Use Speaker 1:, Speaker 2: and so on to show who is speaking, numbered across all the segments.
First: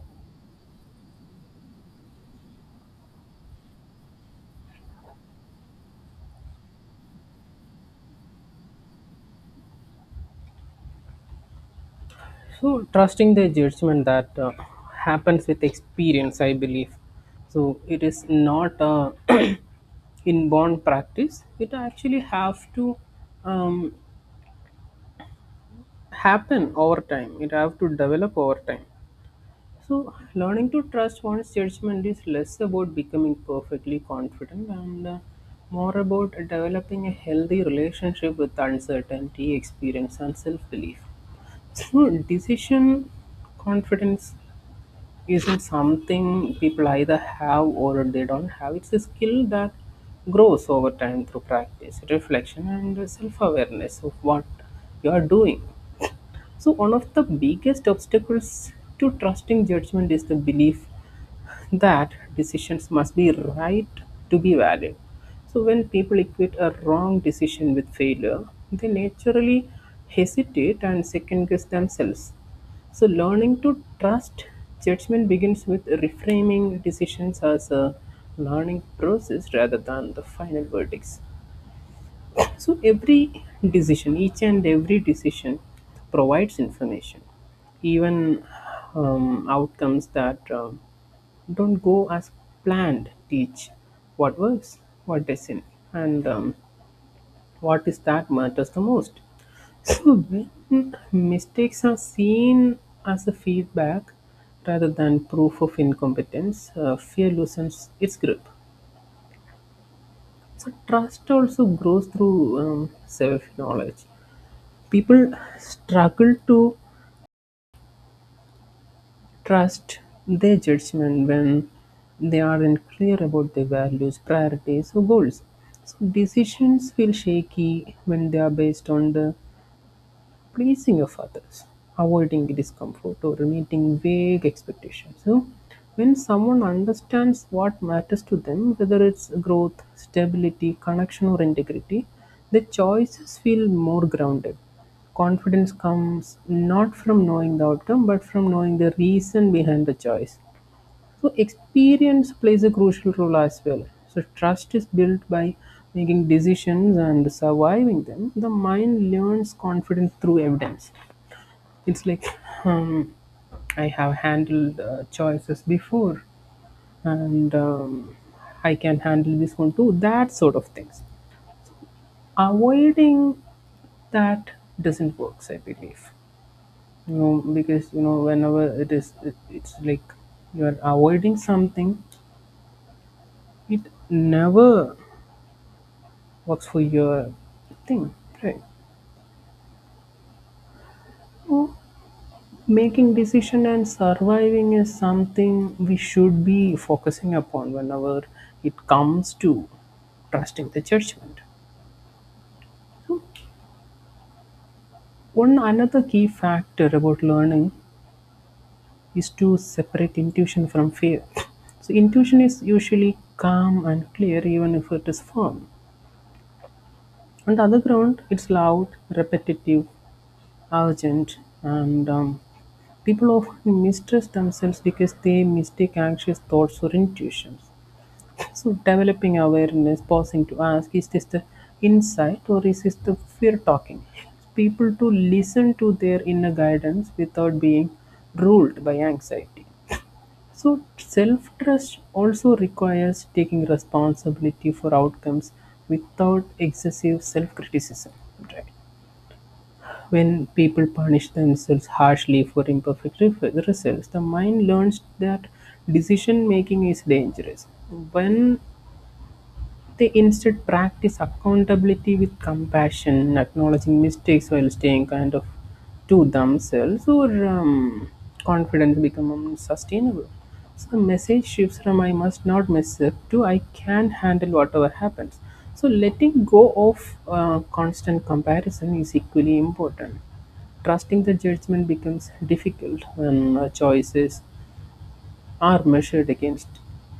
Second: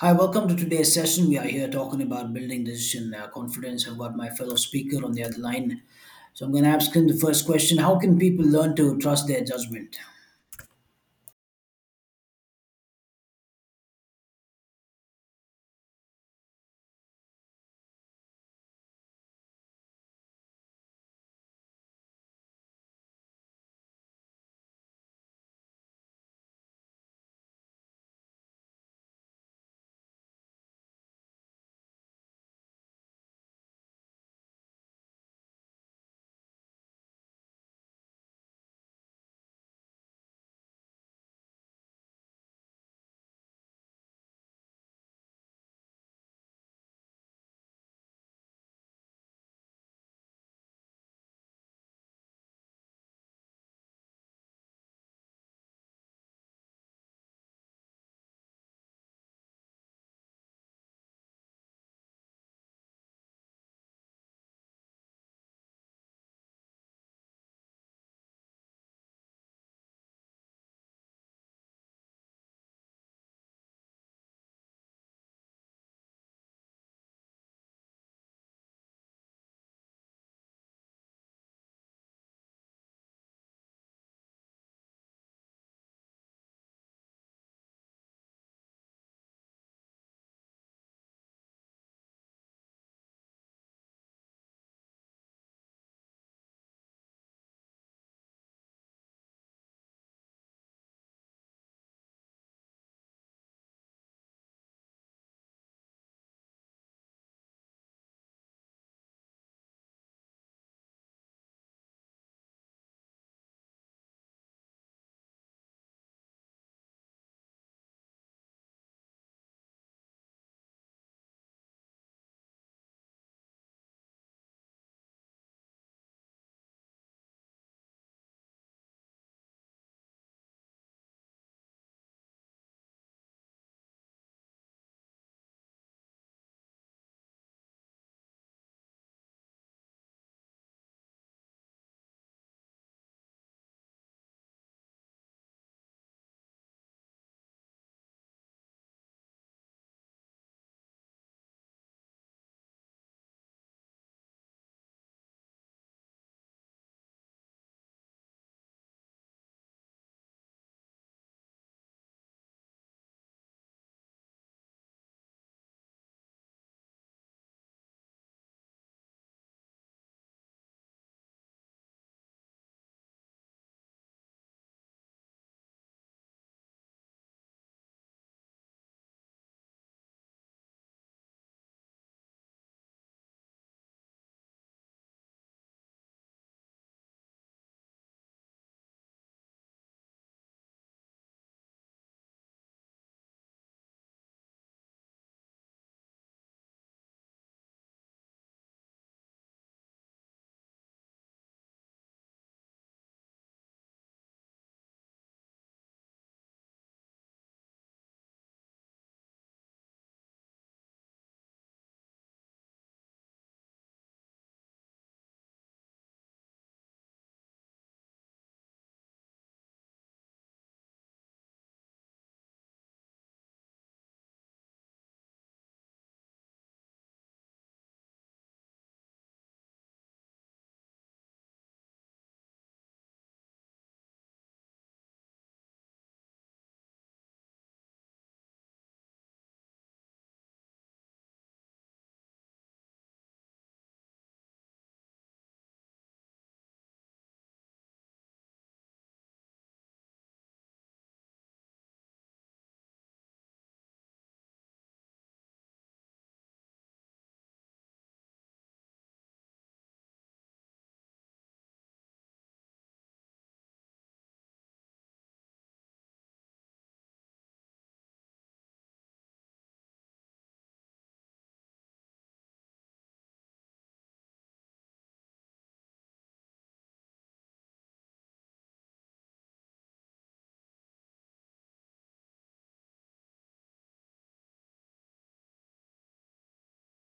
Speaker 1: Hi, welcome to today's session. We are here talking about building decision confidence. I've got my fellow speaker on the other line. So I'm going to ask him the first question. How can people learn to trust their judgment?
Speaker 2: So trusting the judgment that happens with experience, I believe. So it is not a inborn practice. It actually have to um, happen over time. It have to develop over time. So learning to trust one's judgment is less about becoming perfectly confident and more about developing a healthy relationship with uncertainty, experience, and self-belief. So decision confidence isn't something people either have or they don't have. It's a skill that grows over time through practice, reflection, and self awareness of what you are doing. So, one of the biggest obstacles to trusting judgment is the belief that decisions must be right to be valid. So when people equate a wrong decision with failure, they naturally hesitate and second guess themselves. So learning to trust judgment begins with reframing decisions as a learning process rather than the final verdicts. So every decision, each and every decision provides information, even outcomes that don't go as planned teach what works, what doesn't, and what is that matters the most. So when mistakes are seen as a feedback rather than proof of incompetence, fear loosens its grip. So trust also grows through self-knowledge. People struggle to trust their judgment when they aren't clear about their values, priorities, or goals. So decisions feel shaky when they are based on the pleasing of others, avoiding discomfort, or meeting vague expectations. So when someone understands what matters to them, whether it's growth, stability, connection, or integrity, the choices feel more grounded. Confidence comes not from knowing the outcome, but from knowing the reason behind the choice. So experience plays a crucial role as well. So trust is built by making decisions and surviving them. The mind learns confidence through evidence. It's like um, I have handled choices before, and I can handle this one too. That sort of things. Avoiding that doesn't work, I believe. You know, because you know, whenever it's like you are avoiding something. It never works for your thing, right? So making decision and surviving is something we should be focusing upon whenever it comes to trusting the judgment. So one another key factor about learning is to separate intuition from fear. So intuition is usually calm and clear even if it is firm. On the other ground, it's loud, repetitive, urgent, and people often mistrust themselves because they mistake anxious thoughts for intuitions. So, developing awareness, pausing to ask, is this the insight or is this the fear talking? People to listen to their inner guidance without being ruled by anxiety. So self trust also requires taking responsibility for outcomes without excessive self criticism, right? When people punish themselves harshly for imperfect results, the mind learns that decision making is dangerous. When they instead practice accountability with compassion, acknowledging mistakes while staying kind of to themselves, or confidence become unsustainable. So the message shifts from I must not mess up to I can handle whatever happens. So letting go of constant comparison is equally important. Trusting the judgment becomes difficult when a choice are measured against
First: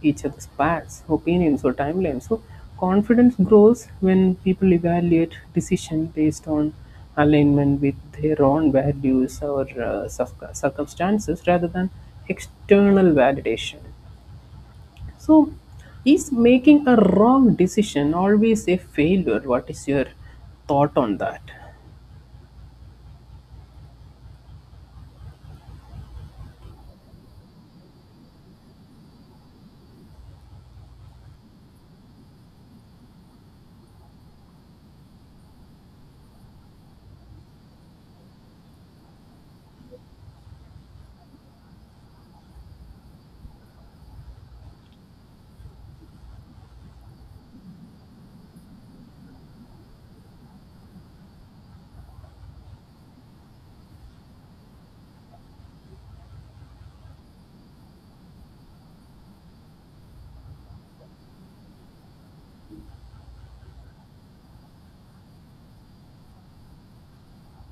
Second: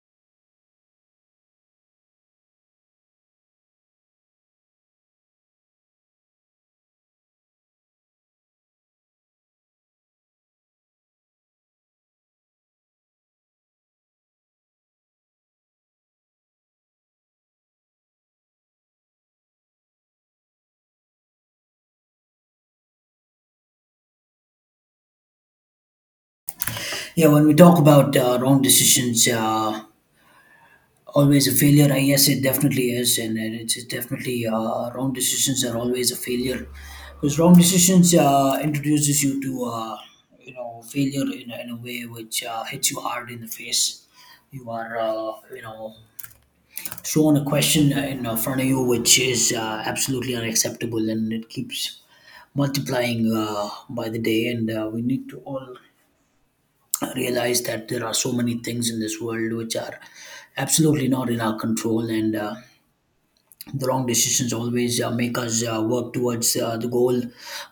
Speaker 2: each other's past, opinions, or timelines. So confidence grows when people evaluate decision based on alignment with their own values or circumstances rather than external validation. So is making a wrong decision always a failure? What is your thought on that?
Speaker 1: Yeah, when we talk about wrong decisions, always a failure. I guess it definitely is. And it's definitely, wrong decisions are always a failure because wrong decisions introduces you to, uh, failure in a way which, hits you hard in the face. You are uh, shown a question in front of you which is absolutely unacceptable, and it keeps multiplying by the day. And we need to all realize that there are so many things in this world which are absolutely not in our control. And the wrong decisions always make us work towards the goal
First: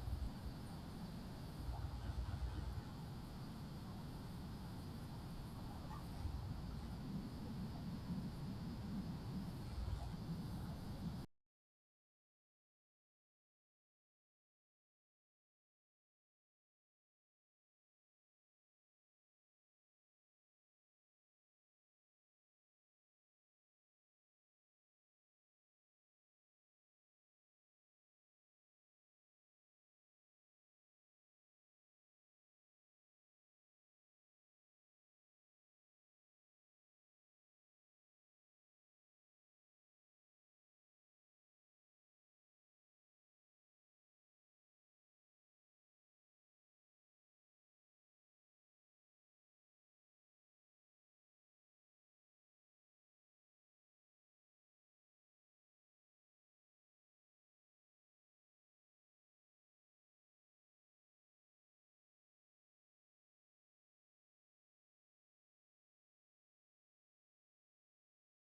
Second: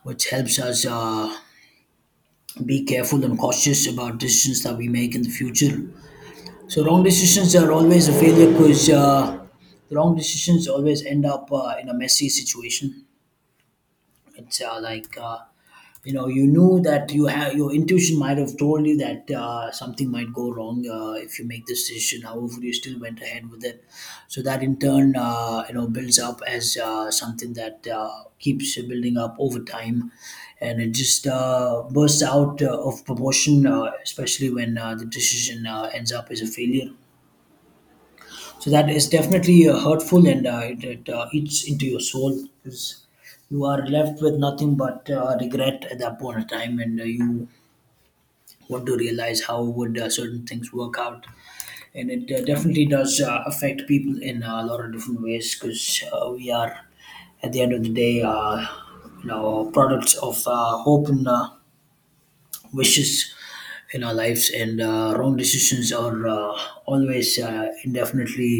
Speaker 1: which helps us be careful and cautious about decisions that we make in the future. So wrong decisions are always a failure, because the wrong decisions always end up in a messy situation. It's like, uh, you knew that you have, your intuition might have told you that something might go wrong if you make this decision. However, you still went ahead with it. So that, in turn, uh, builds up as something that keeps building up over time, and it just bursts out of proportion, especially when the decision ends up as a failure. So that is definitely hurtful, and it, it eats into your soul because you are left with nothing but regret at that point of time. And you want to realize how would certain things work out, and it definitely does affect people in a lot of different ways, because we are, at the end of the day, products of hope and wishes in our lives. And wrong decisions are always indefinitely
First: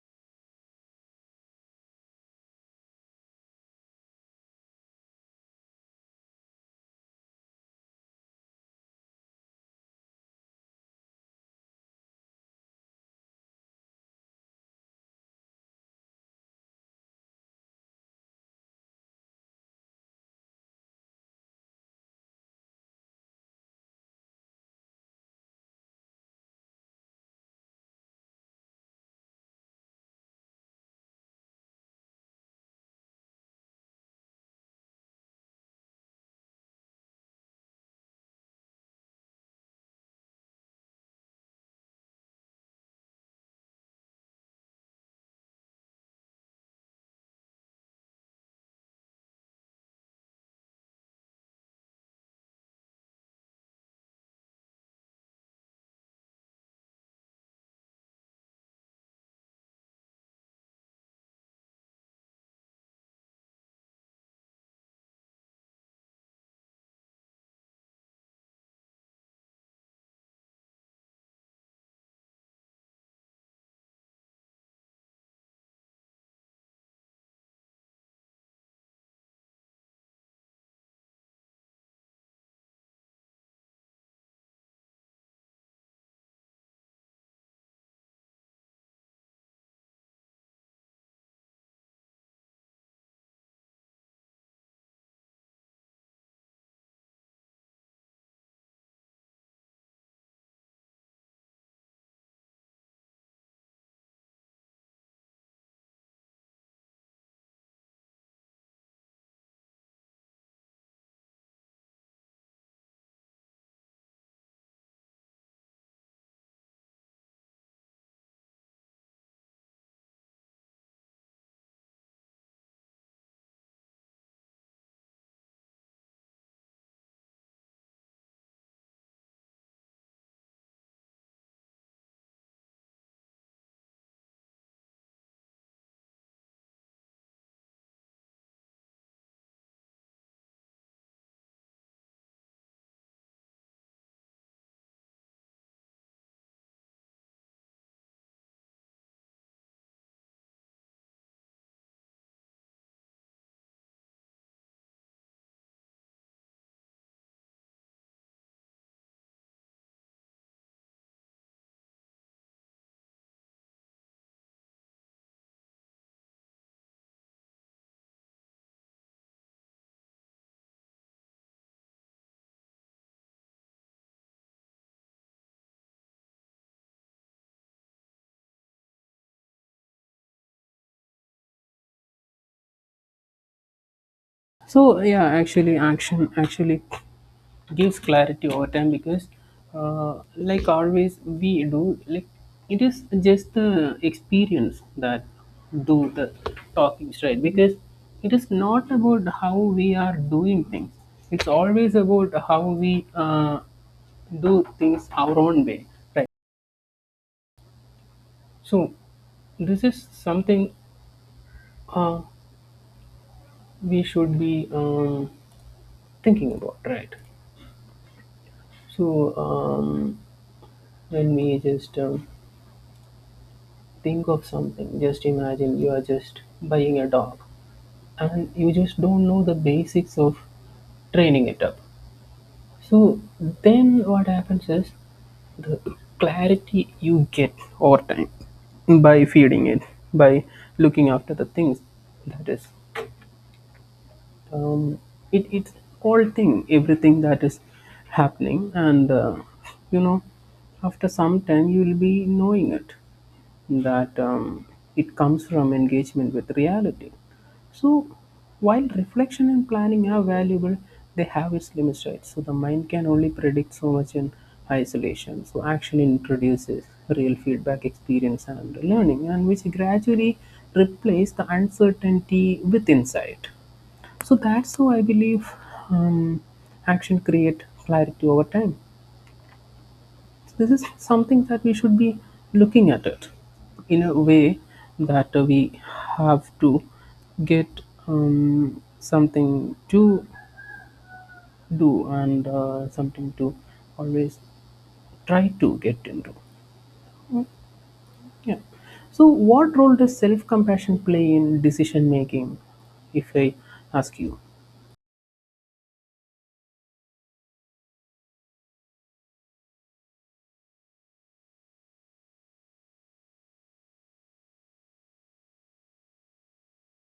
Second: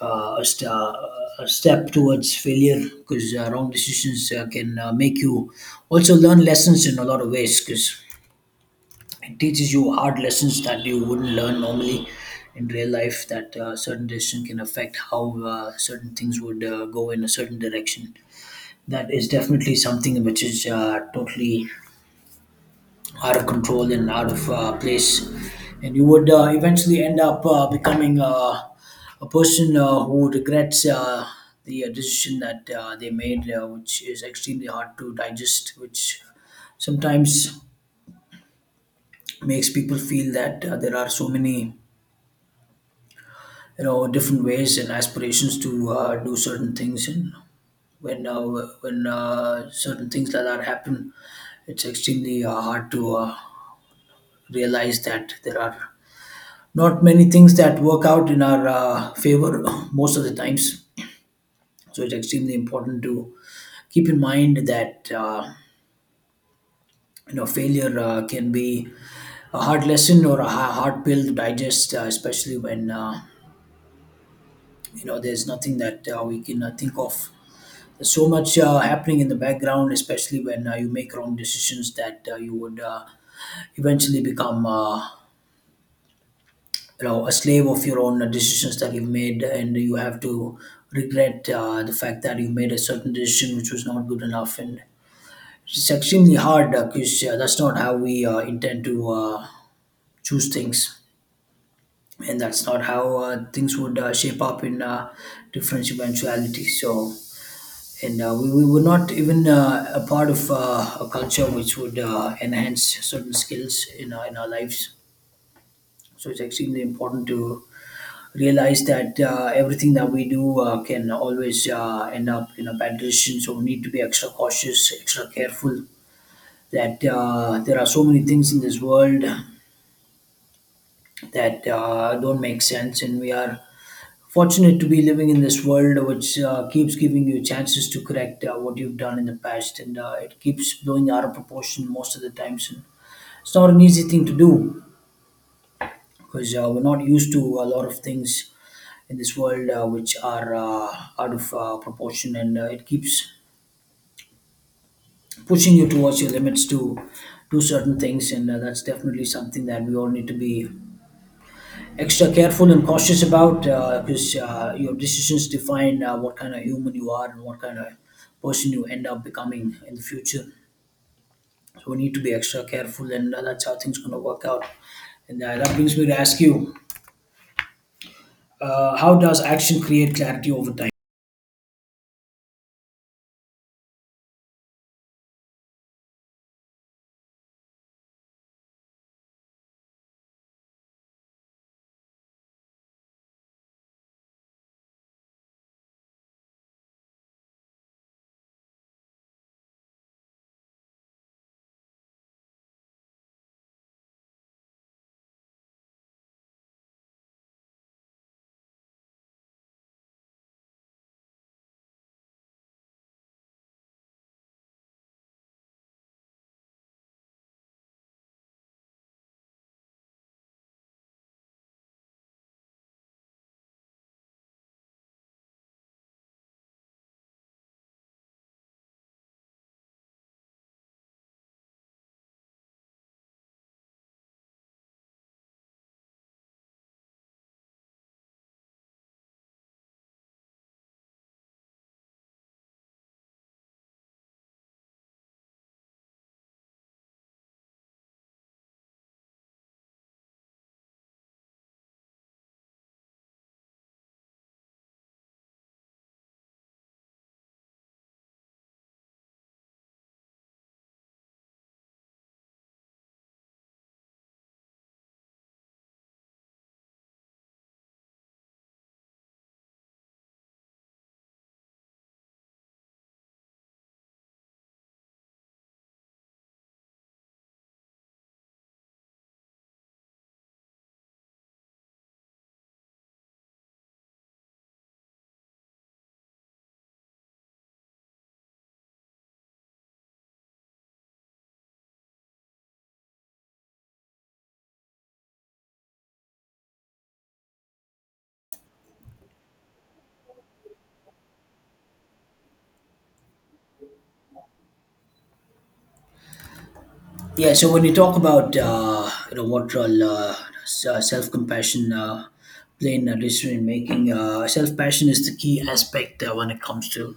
Speaker 1: uh, a, st- uh, a step towards failure, because wrong decisions can make you also learn lessons in a lot of ways, because it teaches you hard lessons that you wouldn't learn normally in real life, that certain decision can affect how certain things would go in a certain direction. That is definitely something which is totally out of control and out of place. And you would eventually end up becoming a person who regrets the decision that they made, which is extremely hard to digest, which sometimes makes people feel that there are so many, different ways and aspirations to do certain things. And when uh, when certain things like that happen, it's extremely hard to realize that there are not many things that work out in our favor most of the times. So it's extremely important to keep in mind that, uh, failure can be a hard lesson or a hard pill to digest, especially when, uh, there's nothing that we can think of. There's so much happening in the background, especially when you make wrong decisions, that you would eventually become, uh, a slave of your own decisions that you've made, and you have to regret the fact that you made a certain decision which was not good enough. And it's extremely hard, because that's not how we intend to choose things, and that's not how things would shape up in different eventualities. So, and we were not even a part of a culture which would enhance certain skills in our lives. So it's extremely important to realize that everything that we do can always end up in a bad decision. So we need to be extra cautious, extra careful. That there are so many things in this world that don't make sense, and we are fortunate to be living in this world, which keeps giving you chances to correct what you've done in the past. And it keeps blowing out of proportion most of the times. And it's not an easy thing to do, because we're not used to a lot of things in this world which are out of proportion. And it keeps pushing you towards your limits to do certain things. And that's definitely something that we all need to be extra careful and cautious about, because your decisions define what kind of human you are and what kind of person you end up becoming in the future. So we need to be extra careful. And that's how things going to work out. And that brings me to ask you, how does action create clarity over time?
Speaker 2: So yeah, actually action actually gives clarity over time because like always we do like it is just the experience that do the talkings, right? Because it is not about how we are doing things, it's always about how we do things our own way, right? So this is something uh, we should be thinking about, right? So let me just think of something. Just imagine you are just buying a dog and you just don't know the basics of training it up. So then what happens is the clarity you get over time by feeding it, by looking after the things that is um, it's all thing everything that is happening and you know after some time you will be knowing it that it comes from engagement with reality. So while reflection and planning are valuable, they have its limits, right? So the mind can only predict so much in isolation. So action introduces real feedback, experience and learning, and which gradually replace the uncertainty with insight. So that's how I believe um, action create clarity over time. So this is something that we should be looking at it in a way that we have to get something to do and something to always try to get into. Yeah. So what role does self-compassion play in decision making? If I ask you.
Speaker 1: Yeah, so when you talk about, uh, what role self compassion play in a decision making, self passion is the key aspect when it comes to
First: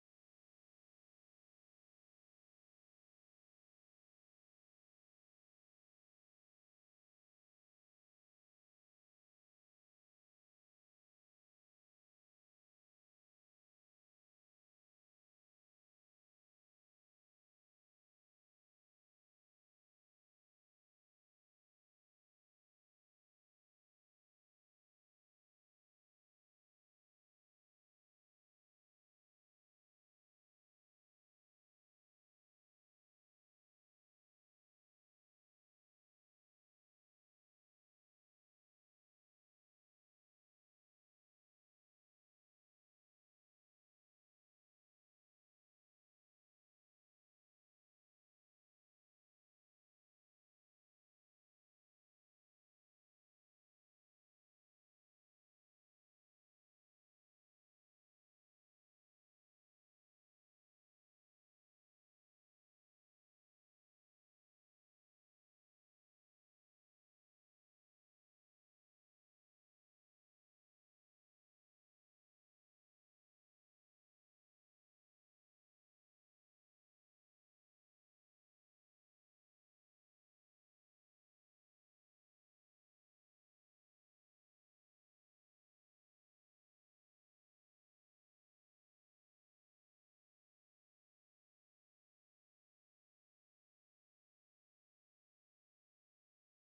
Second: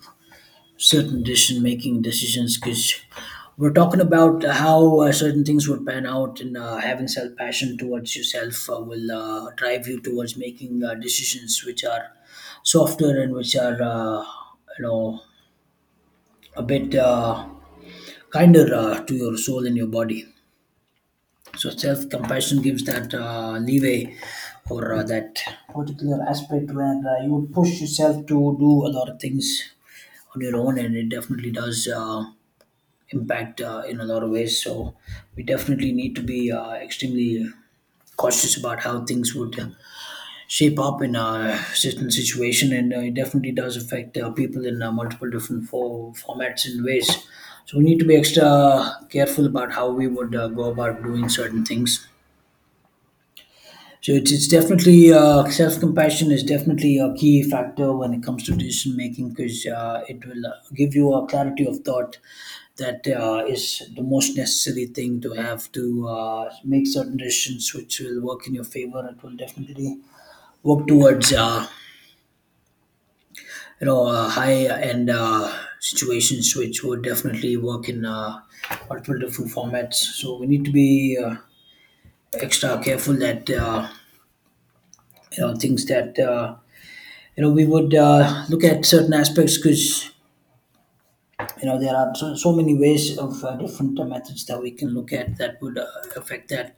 Speaker 1: certain decision making decisions, because we're talking about how certain things would pan out. And having self passion towards yourself will drive you towards making decisions which are softer and which are, uh, you know a bit kinder to your soul and your body. So self-compassion gives that leeway or that particular aspect where you would push yourself to do a lot of things on your own. And it definitely does impact in a lot of ways. So we definitely need to be extremely cautious about how things would shape up in a certain situation. And it definitely does affect people in multiple different formats and ways. So we need to be extra careful about how we would go about doing certain things. So it's definitely, self compassion is definitely a key factor when it comes to decision making, because it will give you a clarity of thought that is the most necessary thing to have to make certain decisions which will work in your favor. It will definitely work towards, uh, high end situations which would definitely work in multiple different formats. So we need to be extra careful that, uh, things that. We would look at certain aspects, because there are so many ways of different methods that we can look at that would affect that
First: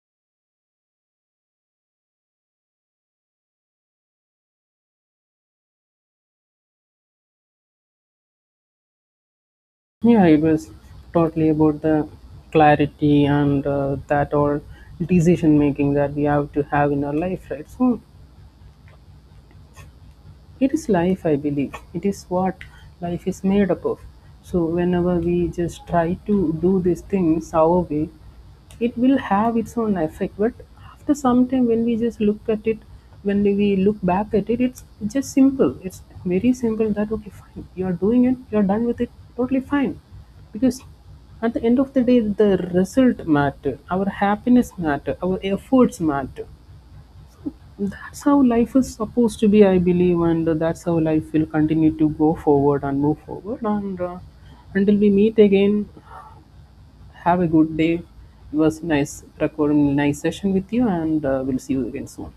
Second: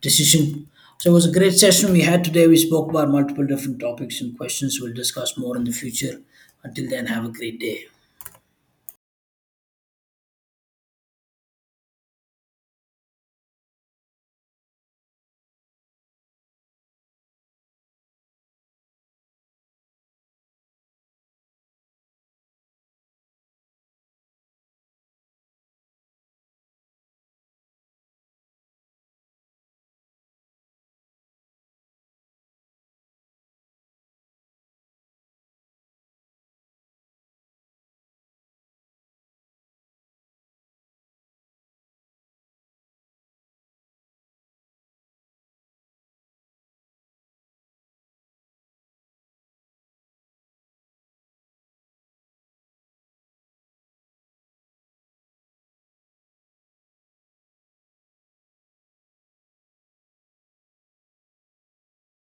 Speaker 1: decision. So it was a great session we had today. We spoke about multiple different topics and questions. We'll discuss more in the future. Until then, have a great day.
Speaker 2: Yeah, it was totally about the clarity and that all decision making that we have to have in our life, right? So it is life, I believe, it is what life is made up of. So whenever we just try to do these things our way, it will have its own effect. But after some time, when we just look at it, when we look back at it, it's just simple, it's very simple. That okay, fine, you are doing it, you are done with it. Totally fine. Because at the end of the day, the result matter, our happiness matter, our efforts matter. That's how life is supposed to be, I believe, and that's how life will continue to go forward and move forward. And Until we meet again, have a good day. It was nice recording, nice session with you, and we'll see you again soon.